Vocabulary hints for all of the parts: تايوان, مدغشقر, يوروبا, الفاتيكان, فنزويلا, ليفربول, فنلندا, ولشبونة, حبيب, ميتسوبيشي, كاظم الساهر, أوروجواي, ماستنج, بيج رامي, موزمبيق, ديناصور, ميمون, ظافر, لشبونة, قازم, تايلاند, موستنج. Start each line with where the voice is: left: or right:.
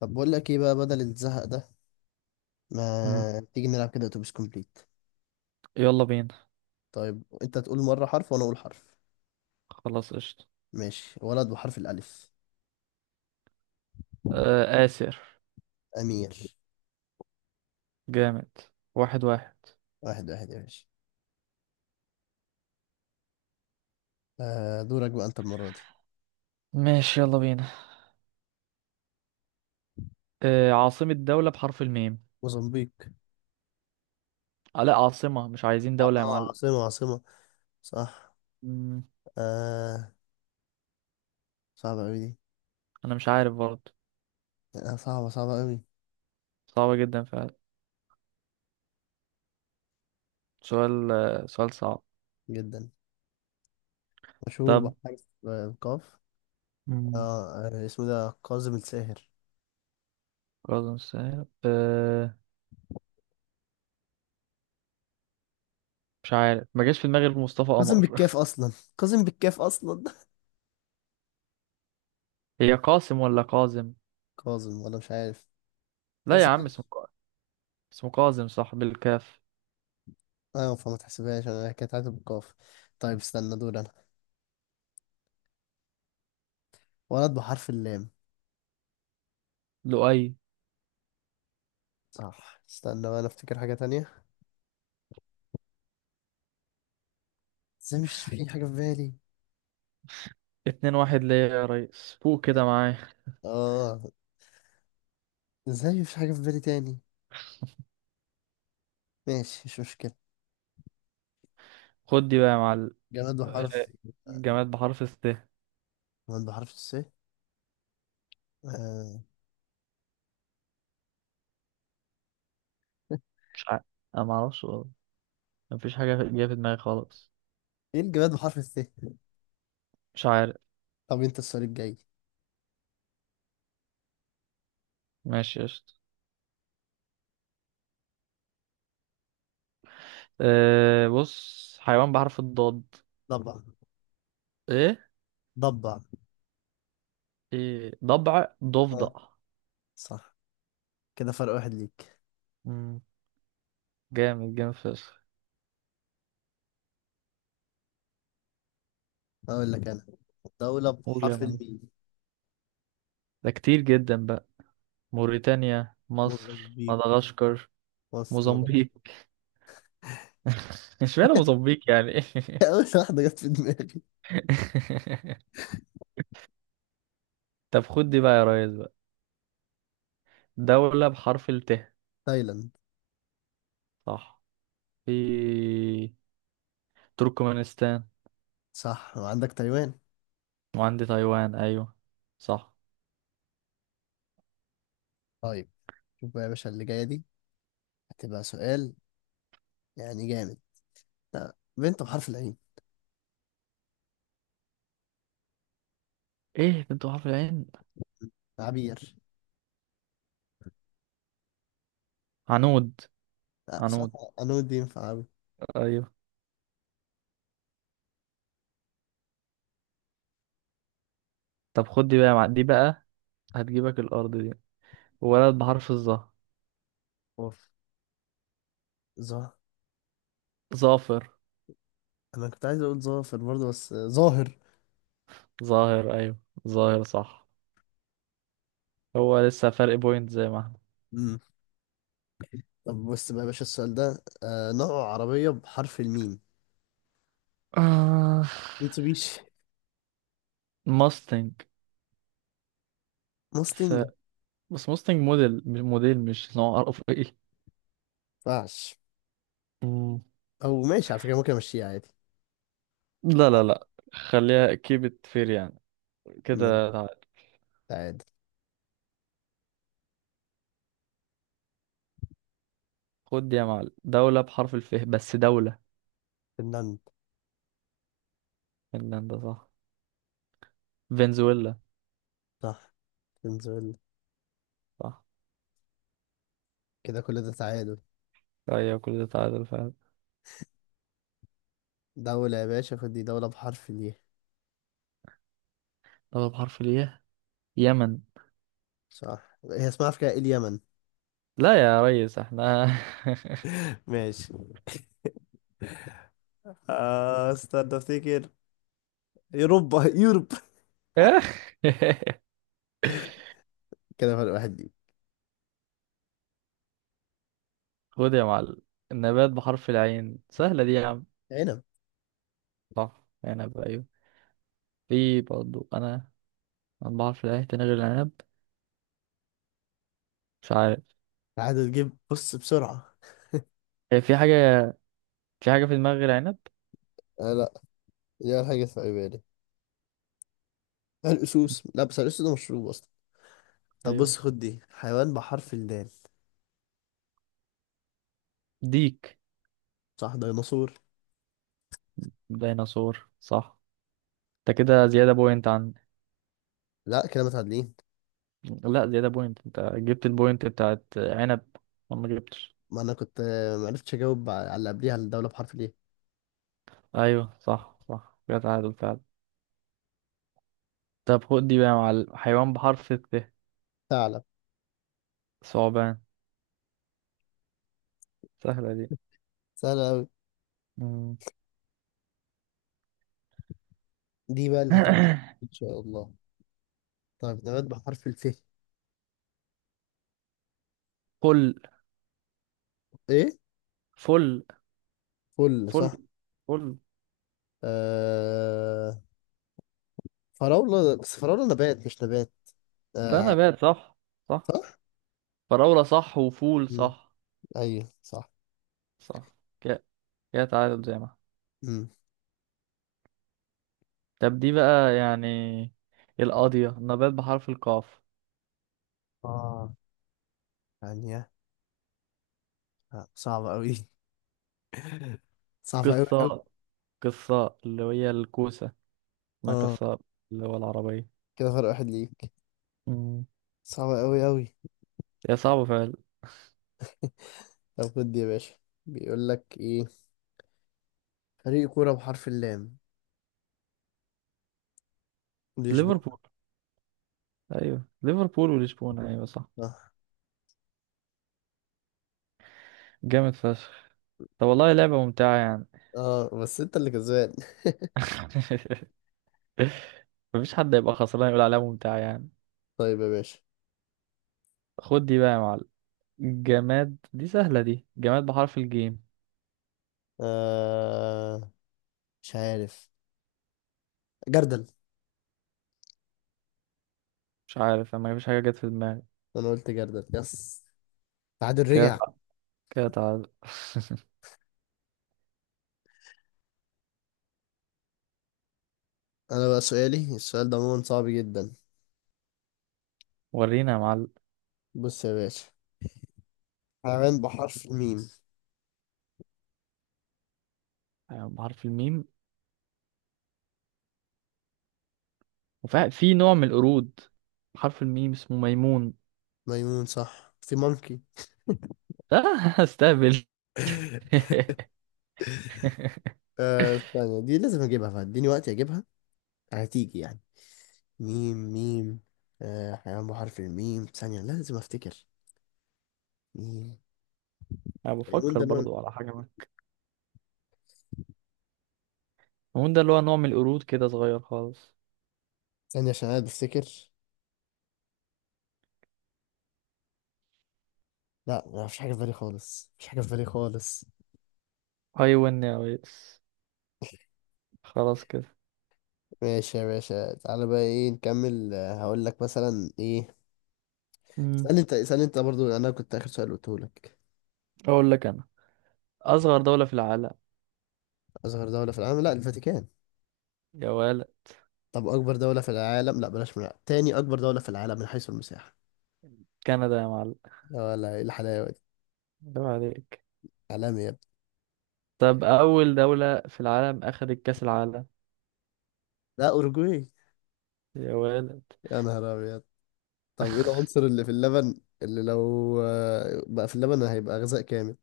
left: طب بقول لك ايه بقى بدل الزهق ده،
right: مم.
left: ما تيجي نلعب كده اتوبيس كومبليت؟
right: يلا بينا.
left: طيب انت تقول مرة حرف وانا اقول حرف.
right: خلاص، قشطة.
left: ماشي، ولد بحرف الالف.
right: آه، آسر.
left: امير.
right: جامد. واحد واحد.
left: 1-1 يا باشا. آه، دورك بقى انت المرة دي.
right: ماشي، يلا بينا. عاصمة دولة بحرف الميم؟
left: موزمبيق.
right: آه، لا، عاصمة، مش عايزين دولة يا معلم.
left: عاصمة عاصمة. صح.
right: مم.
left: آه، صعبة اوي دي.
right: أنا مش عارف برضه.
left: آه، صعبة صعبة اوي
right: صعبة جدا فعلا. سؤال، سؤال صعب.
left: جدا. مشهور
right: طب.
left: بحرف القاف.
right: مم.
left: اسمه ده كاظم الساهر.
right: قاسم ساهر، آه. مش عارف، ما جاش في دماغي غير مصطفى
left: كاظم
right: قمر.
left: بالكاف اصلا. كاظم بالكاف اصلا
right: هي قاسم ولا قازم؟
left: كاظم ولا مش عارف.
right: لا يا
left: تحسب.
right: عم، اسمه قازم، صح، بالكاف.
left: اه، فما تحسبهاش، انا كانت عاتب بالقاف. طيب استنى، دول انا. ولد بحرف اللام.
right: لؤي.
left: صح، استنى بقى، انا افتكر حاجة تانية. ازاي مش في حاجة في بالي؟
right: اتنين واحد ليا يا ريس، فوق كده
left: يا-
right: معايا.
left: اه ازاي مفيش حاجة في بالي تاني؟ ماشي، مش مشكلة.
right: خد دي بقى يا معلم،
left: جماد بحرف.
right: جماد بحرف الث.
left: جماد بحرف الس. آه.
right: مش عارف. انا ما اعرفش والله. مفيش حاجه جايه في دماغي خالص.
left: ايه الجماد بحرف الس؟
right: مش عارف.
left: طب انت السؤال الجاي.
right: ماشي، قشطة. بص، حيوان بحرف الضاد.
left: ضبع.
right: ايه.
left: ضبع.
right: ايه، ضبع، ضفدع.
left: اه، صح. كده فرق واحد ليك.
right: امم جامد، جامد فشخ.
left: اقول لك انا، دولة
right: قول يا
left: بحرف
right: مان.
left: الميم.
right: ده كتير جدا بقى. موريتانيا،
left: مضرب
right: مصر،
left: بيه.
right: مدغشقر،
left: مصر،
right: موزمبيق.
left: مدغشقر.
right: اشمعنى موزمبيق يعني؟
left: اول واحدة جت في دماغي.
right: طب خد دي بقى يا ريس بقى، دولة بحرف الت.
left: تايلاند.
right: صح. في تركمانستان،
left: صح، وعندك تايوان.
right: وعندي تايوان، ايوه. صح.
left: طيب، شوف بقى يا باشا اللي جاية دي، هتبقى سؤال يعني جامد. لا، بنت بحرف العين.
right: ايه بنت حرف العين؟
left: عبير.
right: عنود.
left: لا، صح.
right: عنود،
left: أنو الدين في عبي.
right: ايوه. طب خد دي بقى دي بقى هتجيبك الارض دي. ولد بحرف الظا.
left: اوف. ظاهر.
right: ظافر.
left: أنا كنت عايز أقول ظافر برضه بس ظاهر.
right: ظاهر، ايوه. ظاهر صح. هو لسه فرق بوينت زي ما احنا.
left: مم. طب بص بقى يا باشا، السؤال ده نوع عربية بحرف الميم.
right: آه،
left: ميتسوبيشي.
right: ماستنج. ف...
left: موستنج.
right: بس ماستنج موديل، مش موديل، مش نوع. عرف ايه.
left: مينفعش.
right: مم.
left: أو ماشي، على فكرة ممكن أمشيها عادي.
right: لا، لا، لا. خليها كيبت فير يعني.
left: ماشي.
right: كده تعال.
left: تعادل.
right: خد دي يا معلم، دولة بحرف الف، بس دولة.
left: فنلندا.
right: فنلندا صح. فنزويلا.
left: صح. فنزويلا.
right: صح.
left: كده كل ده تعادل.
right: ايوه، كل ده تعادل فعلا.
left: دولة يا باشا، خد دي دولة بحرف ال.
right: طب بحرف الياء. يمن.
left: صح، هي اسمها افريقيا ايه اليمن.
right: لا يا ريس، احنا.
left: ماشي. آه، استنى افتكر. يوروبا يوروب.
right: اخ.
left: كده فرق واحد دي.
right: خد يا معلم، النبات بحرف العين سهلة دي يا عم.
left: عنب.
right: صح، عنب، ايوه. في برضو أنا بحرف العين تاني غير العنب؟ مش عارف.
left: عاد تجيب، بص بسرعة.
right: هي في حاجة في حاجة في دماغي غير عنب.
left: آه لا، دي أول حاجة في بالي. الأسوس، لا بس الأسوس ده مشروب أصلا. طب
right: ايوه،
left: بص، خد دي حيوان بحرف الدال.
right: ديك،
left: صح، ديناصور.
right: ديناصور، صح. انت كده زيادة بوينت عن.
left: لا، كده متعادلين.
right: لا، زيادة بوينت، انت جبت البوينت بتاعت عنب، وانا ما جبتش.
left: ما أنا كنت معرفتش أجاوب على اللي قبليها، على الدولة بحرف الإيه.
right: ايوه صح، صح، كده تعادل فعلا. طب خد دي بقى يا معلم، حيوان بحرف الت.
left: ثعلب.
right: ثعبان. سهلة دي.
left: سهلة أوي.
right: مم.
left: دي بقى اللي هتبقى إن شاء الله. طيب، نبات بحرف الف.
right: فل،
left: إيه.
right: فل،
left: فل
right: فل،
left: صح.
right: فل.
left: آه، فراولة بس فراولة نبات مش نبات.
right: لا،
left: آه.
right: نبات، صح. صح.
left: صح؟
right: فراولة صح، وفول
left: مم.
right: صح.
left: أيوه صح.
right: صح. كده كده تعادل زي ما.
left: مم.
right: طب دي بقى يعني القاضية، نبات بحرف القاف.
left: آه، ثانية. آه. صعبة أوي صعبة أوي أوي.
right: قصة. قصة اللي هي الكوسة. ما
left: آه،
right: قصة اللي هو العربية.
left: كده فرق واحد ليك.
right: مم.
left: صعبة أوي أوي.
right: يا صعب فعلا.
left: طب خد يا باشا، بيقول لك إيه، فريق كورة بحرف اللام. لشبونة.
right: ليفربول. أيوه، ليفربول ولشبونة، أيوه صح.
left: صح.
right: جامد فشخ. طب والله لعبة ممتعة يعني.
left: آه، بس أنت اللي كسبان.
right: مفيش حد يبقى خسران يقول عليها ممتعة يعني.
left: طيب يا باشا.
right: خد دي بقى يا معلم، جماد. دي سهلة دي، جماد بحرف الجيم.
left: آه، مش عارف. جردل.
right: مش عارف. انا مفيش حاجة جت في دماغي.
left: أنا قلت جردل يس. تعادل
right: كده
left: رجع.
right: تع- كده تعال.
left: أنا بقى سؤالي السؤال ده عموما صعب جدا.
right: ورينا يا معلم.
left: بص يا باشا، حيوان بحرف الميم.
right: حيوان بحرف الميم. وفي نوع من القرود بحرف الميم اسمه ميمون.
left: ميمون صح، في مونكي.
right: لا. استهبل.
left: آه، ثانية دي لازم اجيبها، فاديني وقت اجيبها. هتيجي يعني. ميم ميم. آه، حيوان بحرف الميم، ثانية لازم افتكر. ميم.
right: انا
left: ميمون
right: بفكر
left: ده نوع.
right: برضو على حاجة ما. الميمون ده اللي هو نوع من القرود كده صغير خالص.
left: ثانية عشان انا بفتكر. لا، ما فيش حاجة في بالي خالص، مفيش حاجة في بالي خالص.
right: ايوه، نايس. خلاص كده.
left: ماشي يا باشا، تعالى بقى ايه نكمل هقول لك مثلا ايه.
right: مم.
left: اسألني انت، اسألني انت برضو، انا كنت اخر سؤال قلته لك.
right: اقول لك انا، اصغر دولة في العالم.
left: اصغر دولة في العالم. لا، الفاتيكان.
right: يا ولد.
left: طب أكبر دولة في العالم، لا بلاش من العالم. تاني أكبر دولة في العالم من حيث المساحة.
right: كندا يا معلم.
left: يا ولا إيه الحلاوة دي.
right: عيب عليك.
left: عالمي يا ابني.
right: طب اول دولة في العالم اخدت كأس العالم.
left: لا، أوروجواي.
right: يا ولد.
left: يا نهار أبيض. طب إيه العنصر اللي في اللبن، اللي لو بقى في اللبن هيبقى غذاء كامل.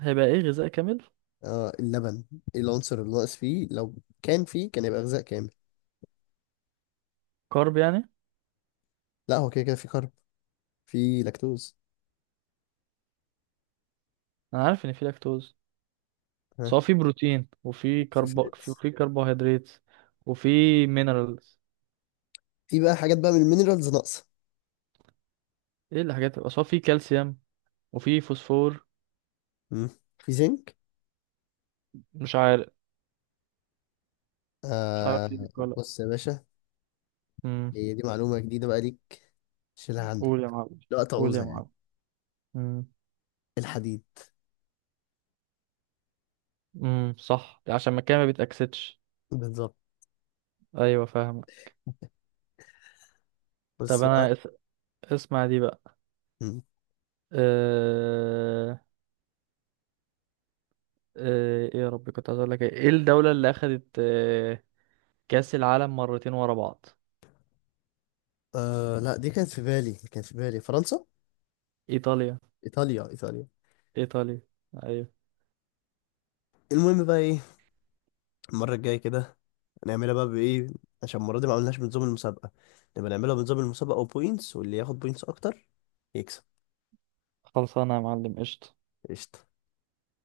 right: هيبقى ايه غذاء كامل؟
left: اه، اللبن. إيه العنصر اللي ناقص فيه، لو كان فيه كان يبقى غذاء كامل.
right: كارب يعني.
left: لا، هو كده كده في كارب. في لاكتوز.
right: انا عارف ان في لاكتوز. بس
left: ها.
right: هو في بروتين، وفي
left: في
right: كرب،
left: فات.
right: في كربوهيدرات. وفي مينرالز.
left: في بقى حاجات بقى من المينرالز ناقصة.
right: ايه الحاجات؟ بس هو في كالسيوم، وفي فوسفور.
left: مم. في زنك.
right: مش عارف. مش
left: آه،
right: عارف ايه دي ولا.
left: بص يا باشا،
right: امم.
left: هي دي معلومة جديدة بقى ليك، شيلها عندك.
right: قول يا معلم.
left: لا
right: قول يا
left: تعوزها يعني.
right: معلم. امم.
left: الحديد.
right: امم، صح، عشان المكان ما بيتأكسدش.
left: بالظبط.
right: ايوه، فاهم. طب
left: بس بقى.
right: اسمع دي بقى.
left: مم.
right: أه... ايه يا ربي، كنت عايز اقول لك ايه. إيه الدولة اللي اخدت كأس العالم مرتين ورا بعض؟
left: آه لا، دي كانت في بالي، كانت في بالي فرنسا.
right: ايطاليا.
left: ايطاليا. ايطاليا.
right: ايطاليا. ايوه.
left: المهم بقى ايه، المره الجايه كده هنعملها بقى بايه؟ عشان المره دي ما عملناش بنظام المسابقه. نبقى نعملها بنظام المسابقه وبوينتس، واللي ياخد بوينتس اكتر يكسب.
right: خلصانه يا معلم، قشطة.
left: قشطه.